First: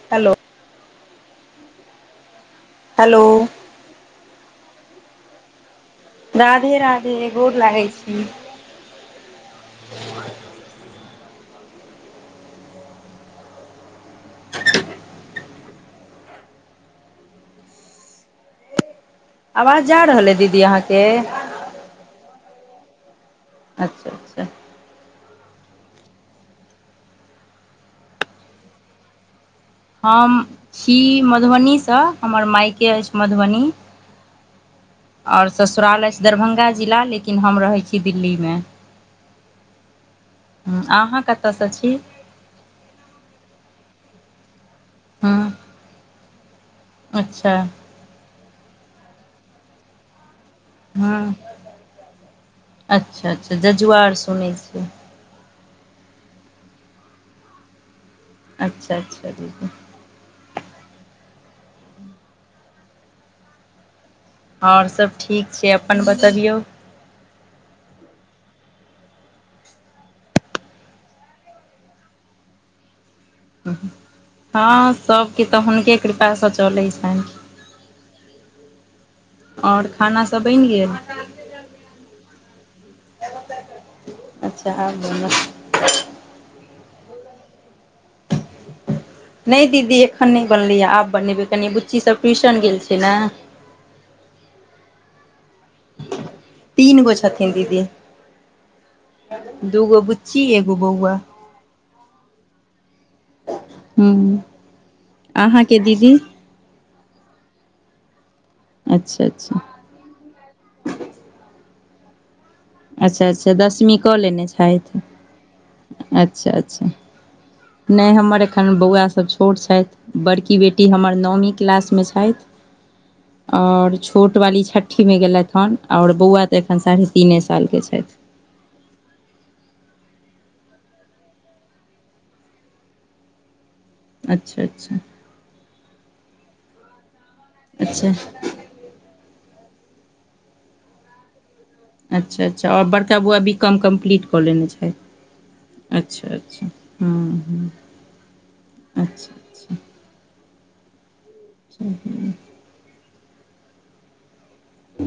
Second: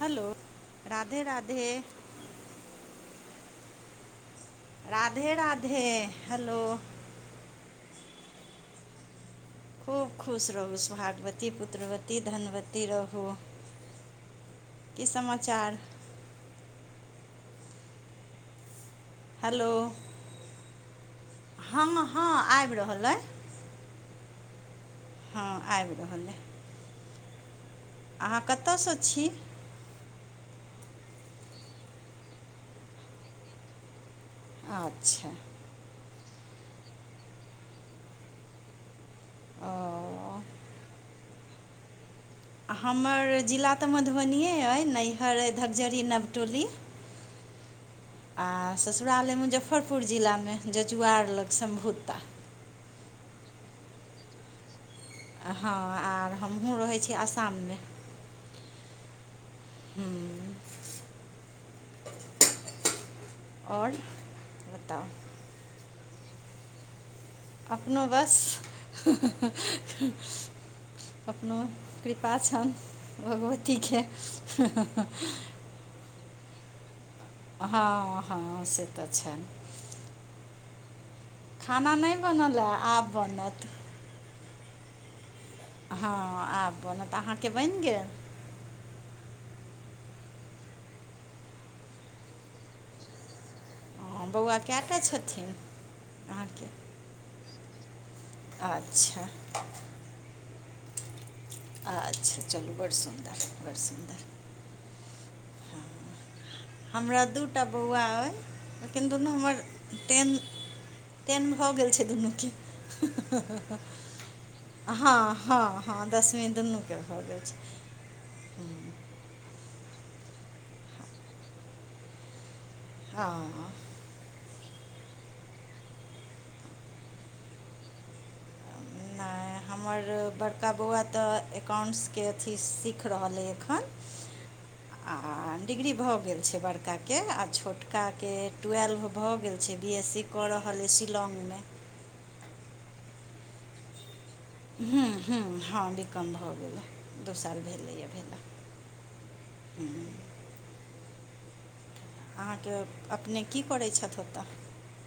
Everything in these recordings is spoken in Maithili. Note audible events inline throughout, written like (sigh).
hello Radhe Radhe hello Radhe Radhe hello Radhe Radhe गोर लागै छै खूब खुश रहू सभाग्वती पुत्रवती धनवती रहू कि समाचार आवाज जा रहल अइ दीदी अहाँ के हा हा आबि रहल अइ अच्छा अच्छा हँ आबि रहल अइ अहाँ कतयसँ छी हम छी मधुबनी सँ हमर मायके अछि मधुबनी अच्छा आओर ससुराल अछि दरभंगा जिला लेकिन हम रहै छी दिल्ली में ओ अहाँ कतऽ सँ छी हमर जिला तऽ मधुबनियए अइ हूँ नैहर अ धकझरी नवटोली अच्छा आ ससुरालय मुजफ्फरपुर जिलामे हूँ जजुआर लग सम्भोता अच्छा अच्छा जजुआर सुनै छियै हाँ और हमहुँ रहै छी असाम में अच्छा अच्छा दीदी ह्म ओर और सब ठीक छै अपन बतबियौ अपनो बस अपनो कृपा छैन भगवती के की तऽ हुनके कृपासँ चलै छनि हाँ हा से तऽ छैन और खाना सभ बनि गेल खाना नै बनल हए आब बनत अच्छा आब (unintelligible) हँ आब बनत तऽ अहाँके बनि गेल नहि दीदी एखन नहि बनलैय आब बनेबै कनि बुच्चीसभ ट्यूशन गेल छै ने हँ बौआ कएटा छथिन अहाँके तीन गो छथिन दीदी अच्छा दूगो बुच की एगो बौआ अच्छा चलू बड़ सुन्दर बड़ सु हूँ अहाँ के दीदी हमरा दूटा बौआ अई लेकिन अच्छा दुनू अच्छा हमर टेन टेन भऽ गेल छै दुनूके अच्छा अच्छा दसमी कऽ लेने छथि हँ हँ हँ दसवीं अच्छा दुनू अच्छा के भगैल छै नहि हमर एखन हूँ, बौआसभ छोट छथि बड़की बेटी हमर नओमी क्लासमे छथि हँ ओर छोट वाली छट्ठी में गेलथि हेन और बौआ तऽ एखन साढ़े तीने साल के छैथ नै हमर बड़का बौआ तऽ एकाउंट्स के अथी सीख रहल अइ एखन अच्छा अच्छा आ डिग्री भऽ गेल छै बड़का के आ छोटका अच्छा के ट्वेल्व भऽ गेल छै बी एस स कऽ रहल अइ शिलोग में अच्छा अच्छा ओ बड़का बौआ वि काॅम कमपिलीट क लेने छै हूँ हूँ हँ बी अच्छा कॉम भऽ अच्छा गेल दू साल भेलैए भेला अच्छा अच्छा हूँ ह ह अहाँ के अपने की करै छथि ओतऽ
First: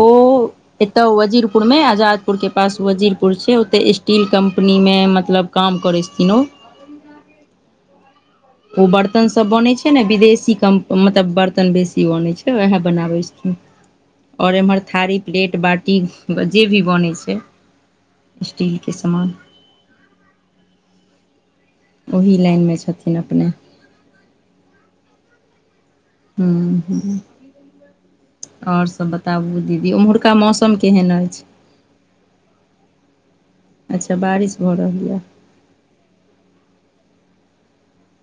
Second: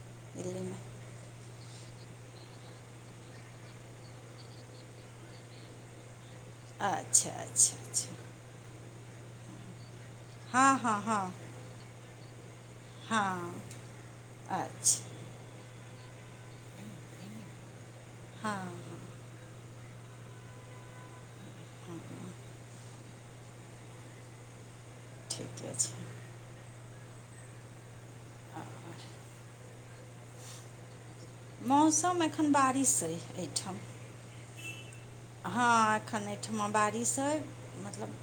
ओ दिल्लीमे एतय वजीरपुर मे आजादपुर के पास वजीरपुर छै ओते स्टील कम्पनी मे मतलब काम करै छथिन ओ अच्छा अच्छा अच्छा ओ बर्तन सब बनै छै ने विदेश सी हँ हँ कोम हँ बर्तन बेसी बौनय छै बेहा बनाबैय छथीन हँ और ऐम्हर अच्छा प्लेट बाटी जे भी बनै छै हँ स्टील के समान ओही लाईनमे छथिन अपने ठीके अछि हूँ आओर सभ बताबू दीदी ओम्हुरका मौसम केहन अछि मौसम एखन बारिश अइ एहिठाम अच्छा बारिश भऽ रहलीए यऽ हँ एखन एहिठमा बारिश अइ मतलब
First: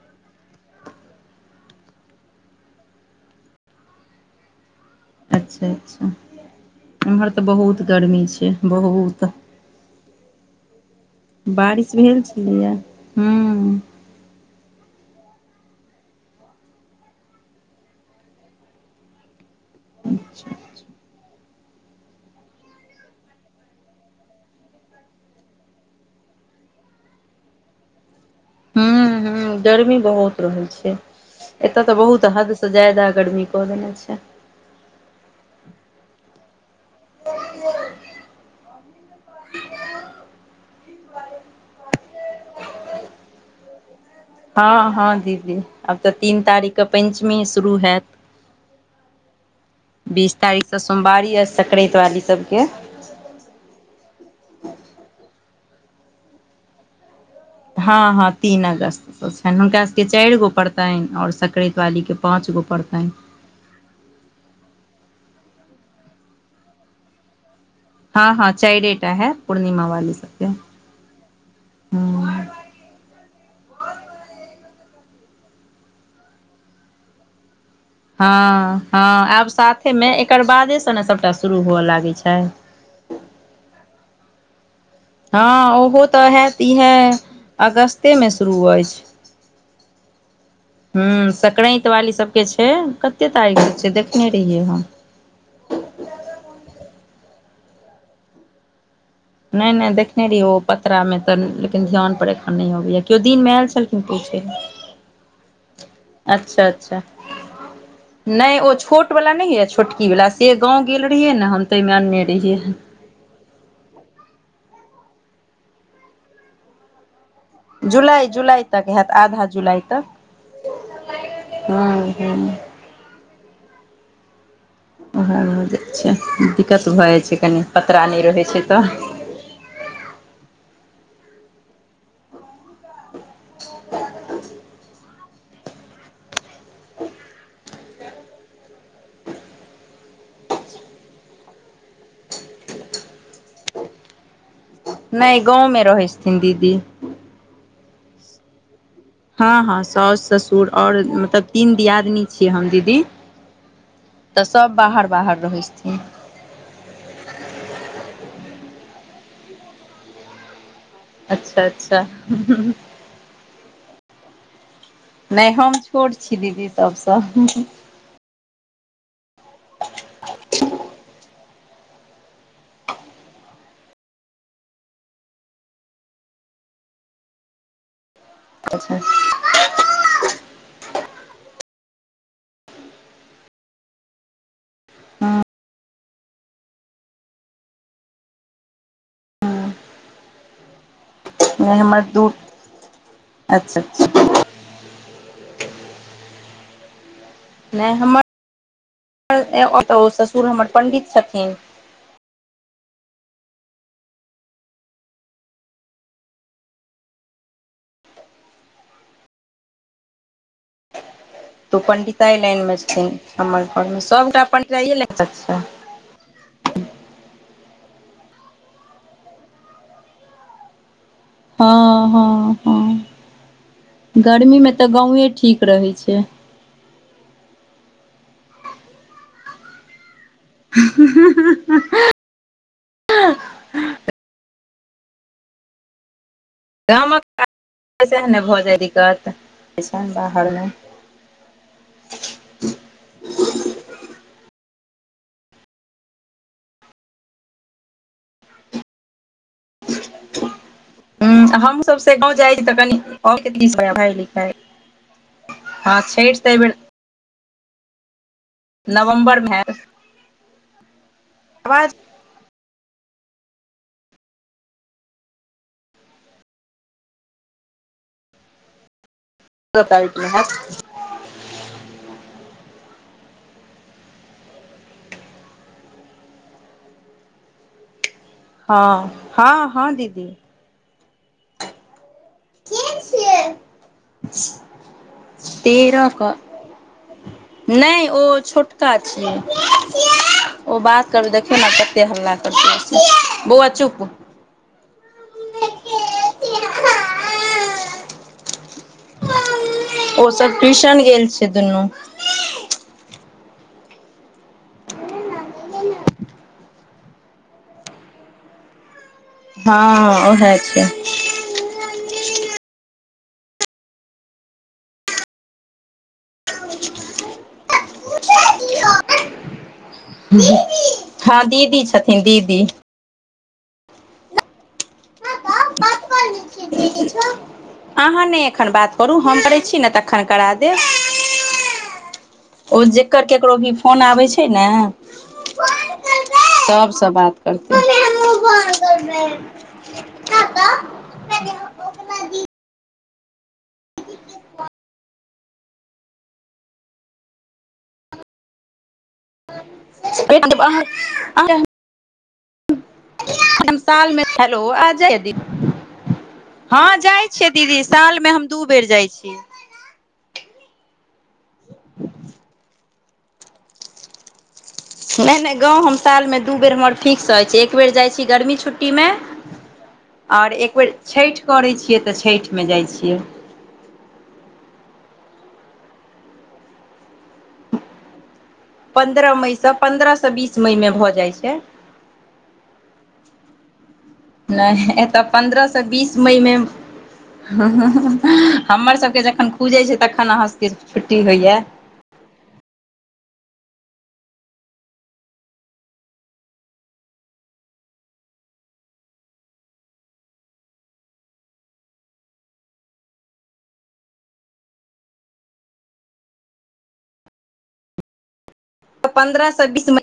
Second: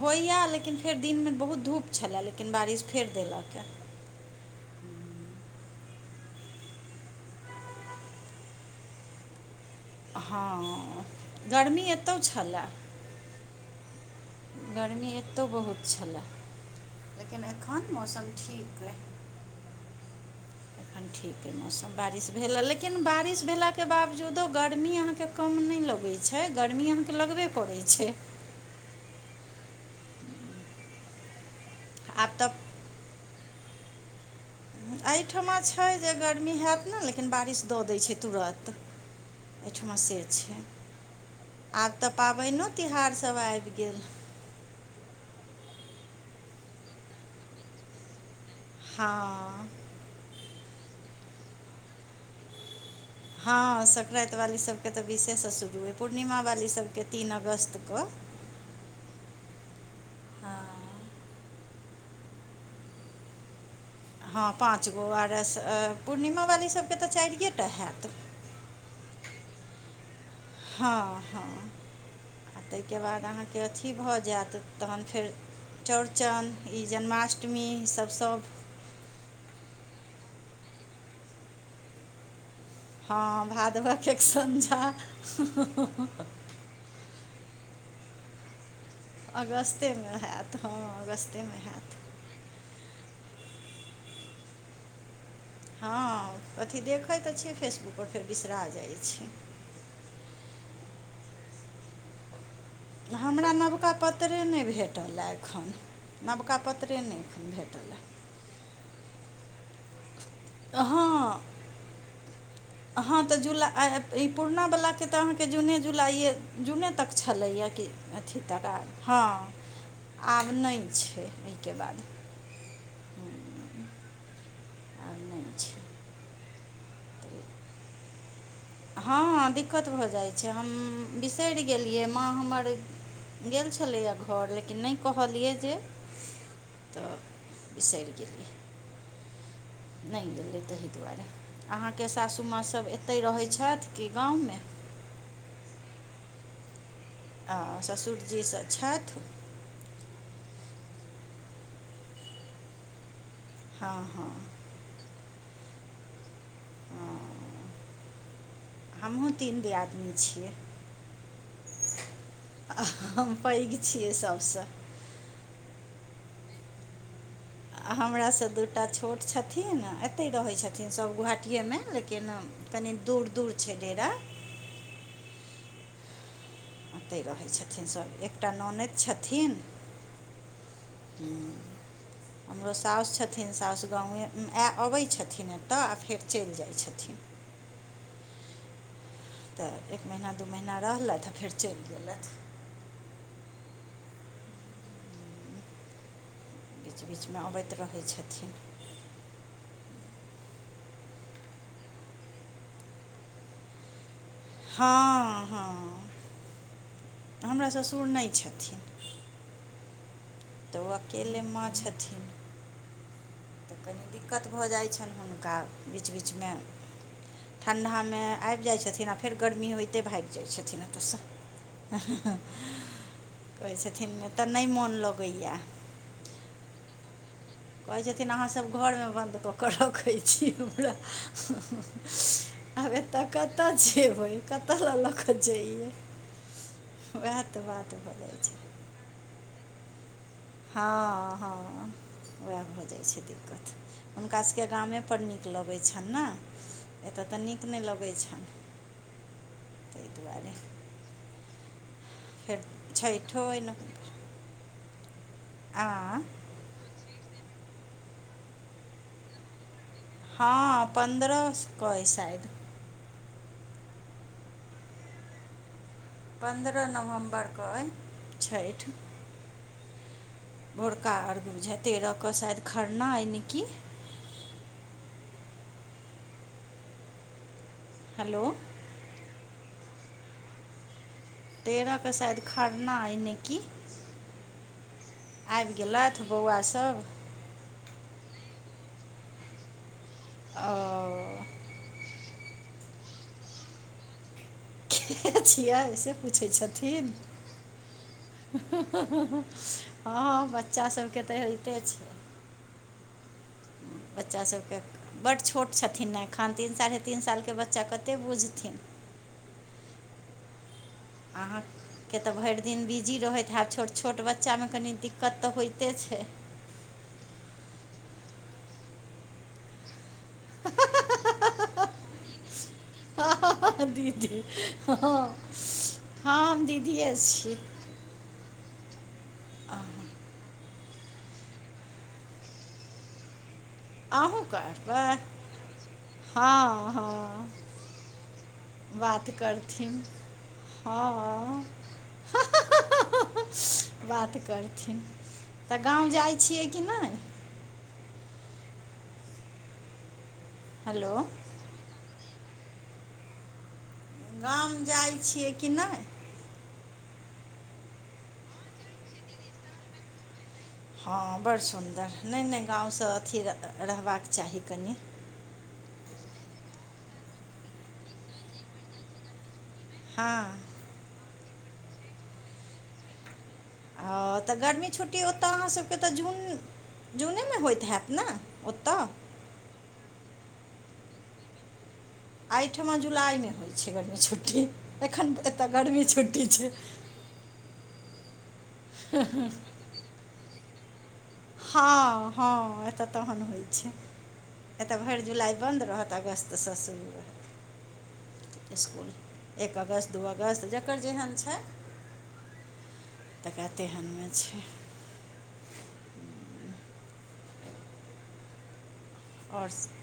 होइए लेकिन फेर दिनमे बहुत धूप छलए लेकिन बारिश फेर देलकय अच्छा अच्छा ऐमहर तऽ बहुत गर्मी छै बहुत हाँ गर्मी एतहु छलए हँ गर्मी एतौ बहुत छलै लेकिन एखन मौसम ठीक ये अच्छा अच्छा एखन ठीक अइ मौसम बारिश भेल ह लेकिन बारिश भेला के बावजूदो गर्मी अहाँ के कम नहि लगै छै गर्मी अहाँके लगबे करै छै ह्म ह्म गर्मी बहुत रहै छै एतय तऽ बहुत आब हद तऽ से ज्यादा गर्मी कऽ देने छै एहिठमा छै जे गर्मी हयत ने तँ लेकिन बारिश दऽ दै छै तुरंत एहिठमा से छै आब तऽ पाबइनो तिहार सभ आबि गेल हँ हँ दीदी आब तऽ तीन तारीखके पञ्चमी शुरू हैत हँ बीस तारीखसँ सोमवारी आर सक्रातिवारी सबके हँ संक्राति वाली सब के तऽ विशेष शुरू ह पूर्णिमा वाली सब के तीन अगस्त हँ हँ तीन अगस्तसँ छनि हुनका सबके चारि गो हँ पड़तनि आओर सक्रैतवालीके पाँच गो पड़तनि हँ पाँच गो आर पूर्णिमा वाली सभके तऽ चारि टा हैत हँ हँ चारिटा हेत पूर्णिमा वाली सबके हँ हँ ताहिके बाद अहाँके अथी भऽ जायत तहन फेर चौरचन ई जन्माष्टमी ईसभ हँ हँ आब साथेमे एकर बादेसँ ने सभटा शुरू हुअ लागैत छै हँ भादवह एक संझा हँ ओहो तऽ हैत इएह अगस्तेमे शुरू अछि अगस्तेमे हेत हँ अगस्तेमे हयत के छै कते तारीख के छै देखने रहियै हम हँ अथी देखैत तऽ छियै फेसबुकपर फेर बिसरा जाय छै नहि नहि देखने रहियै पतरा मे तऽ लेकिन ध्यान पर एखन नहि आबैय हमरा नबका पत्र्तरे नहि भेटल हय एखन नवका अच्छा अच्छा पत्रे नहि एखन भेटल नहि ओ छोट वला नहि य होए छोटकी वाला ए गाँव हँ गेल रहियै ने हम तेहिमे अनने रहियै हँ तऽ जुला ई पुरना वलाके तऽ अहाँके जूने जुलाइ जूने तक छलैएा की जुलाई अथी जुलाई तक हैत हँ आधा जुलाई तक आब नहि छै एहिके बाद (unintelligible) आब उएह नहि हो जाई छै दिक्कत भऽ जाइ छै कनि पतरा नहि रहै छै तऽ हँ दिक्कत भऽ जाइ छै हम बिसरि गेलियै माँ हमर गेल छलैया घर लेकिन नहि कहलियै जे तऽ बिसरि गेलियै नहि लेलै ताहि दुआरे अहाँके सासु माँ सब एते रहै छथि की गाँवमे नहि गाँवमे रहै छथिन दीदी आ ससुरजीसँ छथि हँ हँ साउस ससुर आओर मतलब तीन दियादनी छियै हम दीदी हँ हँ तऽ सभ बाहर बाहर रहै छथिन हँ हमहुँ तीन दियादनी छियै अच्छा अच्छा हम पैघ छियै सभसँ नहि हम छोट छी दीदी सभसँ आ हमरा से दूटा छोट छथिन एते रहै छथिन सब गुहाटी अथियएमे लेकिन कनि दूर दूर छै डेरा ओतहि रहै छथिन सभ एकटा ननैद अच्छा छथिन हमरो साउस छथिन साउस गाँवमे आ अबै छथिन एतऽ आ फेर चलि जाइ छथिन तऽ एक महीना दू महीना रहलथि ह नहि हमर दूर अच्छा बीचमे अबैत रहै छथिन ओतऽ ओ ससुर हमर पण्डित छथिन हँ हँ हमरा ससुर नहि छथिन तऽब (unintelligible) केलेमे तऽ पंडितइ लाइन मे छथिन हमर तऽ घरमे कनी सभटा दिक्कत भऽ पंडित जाइ लाइन छनि हुनका बीच बीचमे ठण्ढामे आबि जाइत छथिन आ फेर गर्मी होइते भागि जाइत छथिन ओतयसँ हँ हँ हँ कहै छथिन एतऽ नहि गर्मीमे तऽ मोन गाँवए लगैए ठीक रहै छै कहै छथिन अहाँसभ घरमे बन्द कऽ क रखै छी हमरा आब एतऽ कतऽ जबै कतय ल लऽ कऽ जइयै उएह तऽ बात गामकसह ने छै भऽ जाइ दिक्कत अइसन बाहरमे हँ हँ उएह भऽ जाइत छै दिक्कत हुनकास सभके गामेपर नीक लगै छनि ने एतय तऽ नीक नहि लगै छनि हूँ हमहूँ सभ से जाइ फेर छी तऽ छठिओ अइ कनिई न पढ़ाइ लिखाई हँ आँ छठि से एहि बेर नवम्बरमे हँ पन्द्रहके अइ शायद पन्द्रह नवम्बरक यै छठि तत (inaudible) भोरका अर्घ बुझाइते तेरह कऽ शायद खरना यइ ने कि हेलो हँ हँ हँ दीदी तेरह के शायद के खरना अइ नय छियै की आबि तेरह गेलैथ क बौआ सभ नहि ओ छोटका छै ओ ओ बात करै देखियौ ने कते हल्ला करतै बौआ चुप के छिय से पूछै छथिन ओ हँ सब बच्चा ट्यूशन सभके गेल तऽ छै होइते दुनू छै बच्चा सभके बड्ड छोट छथिन ने एखन तीन साले तीन सालके बच्चा कतेक बुझथिन हँ उएह छै अहाँ कि तऽ भरि दिन बिजी रहैत ह आब छोट छोट बच्चामे कनि दिक्कत तऽ होइते छै आ (unintelligible) (inaudible) हँ दीदी छथिन दीदी हँ हँ हँ दीदी हँ हम दीदिए छी अहाँ नहि एखन बात करू हम करै छी ने तखन करा द ओ जेकर ककरो भी फोन आबै अहूँ छै ने करबै हँ सभसँ बात हँ करतय हँ हँ बात करथिन तऽ गाँव जाइ छियै कि नहि फर आ हेलो आ हम सालमे हैेलो गाम आ जा जाइ द छियै कि नहि (unintelligible) हँ जाई छियै दीदी सालमे हम दू बेर जाई छियै हँ बड़ सुन्दर नहि नहि गामवसँ अथी रहबाक चाही कनि नहि नहि गाँव हम सालमे दू बेर हमर फिक्स अछि एक बेर जाई छी गर्मी छुट्टीमे आओर हँ एकबेर छठि करैत छियै तऽ छठिमे जाइत छियै ओ त गर्मी छुट्टी ओतय अहाँ सभके त जून जूने मे होइत हैत ने ओतऽ पन्द्रह मई सँ पन्द्रह सँ बीस मईमे भ जाइ छै एहिठुमा जुलाई में होइ छै गर्मी छुट्टी एखन एतय गर्मी छुट्टी छिये हमरसभके जखन खुजै छै तखन अहाँसभके छुट्टी होइए हँ हँ एत तहन होइ छै एतय भरि जुलाइ बन्द रहत अगस्तसँ शुरू इसकुल एक अगस्त दू अगस्त जकर जेहन छै तऽ कातेहनमे छै पन्द्रह से आओर बीस मे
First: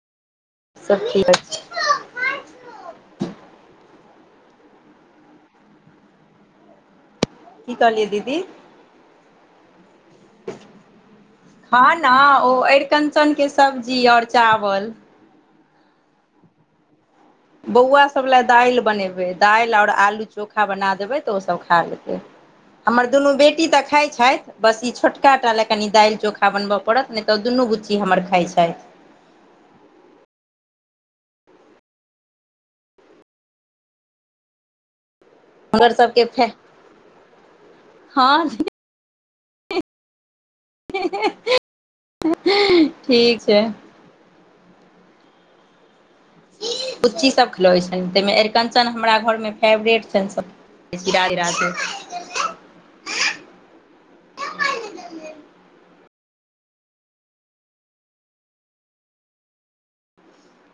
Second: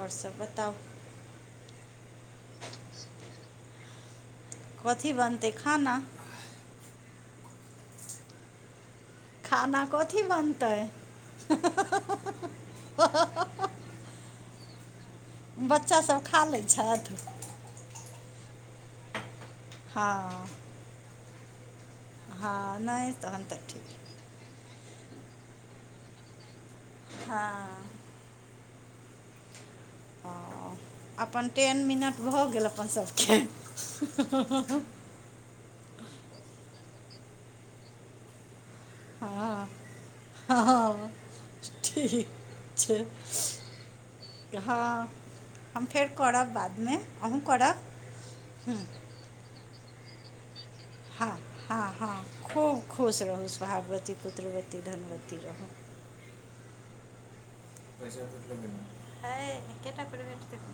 ओर सब बताउ सब ठीक (unintelligible) कथी बनतै खाना की कहलियै दीदी खाना कथी बनतै हँ ने ओ अरिकंचन के सब्जी और चावल बच्चासभ खा लै छथि बौआसभ लए दालि बनेबै दालि आओर हँ आलू चोखा बना देबै तऽ ओसभ खा लेतै हँ हमर नहि दुनू तहन बेटी तऽ ठीक खाय छथि बस ई छोटका टा लए कनि दालि चोखा बनबै पड़त नहि त हँ दुनू बुच्ची हमर खाइ छै ओ अपन टेन मिनट भऽ गेल अपन सभके हमर सबके फैक् ह हँ हँ हँ हँ ठीक छै ठीक छै हँ हम फेर करब बादमे बुच्ची अहूँ सब करब खिलबै छनि ताहिमे हूँ अरिकंचन हमरा घरमे एअ हँ हँ हँ खूब खुश रहू सहागवती पुत्रवती धनवती रहू (unintelligible)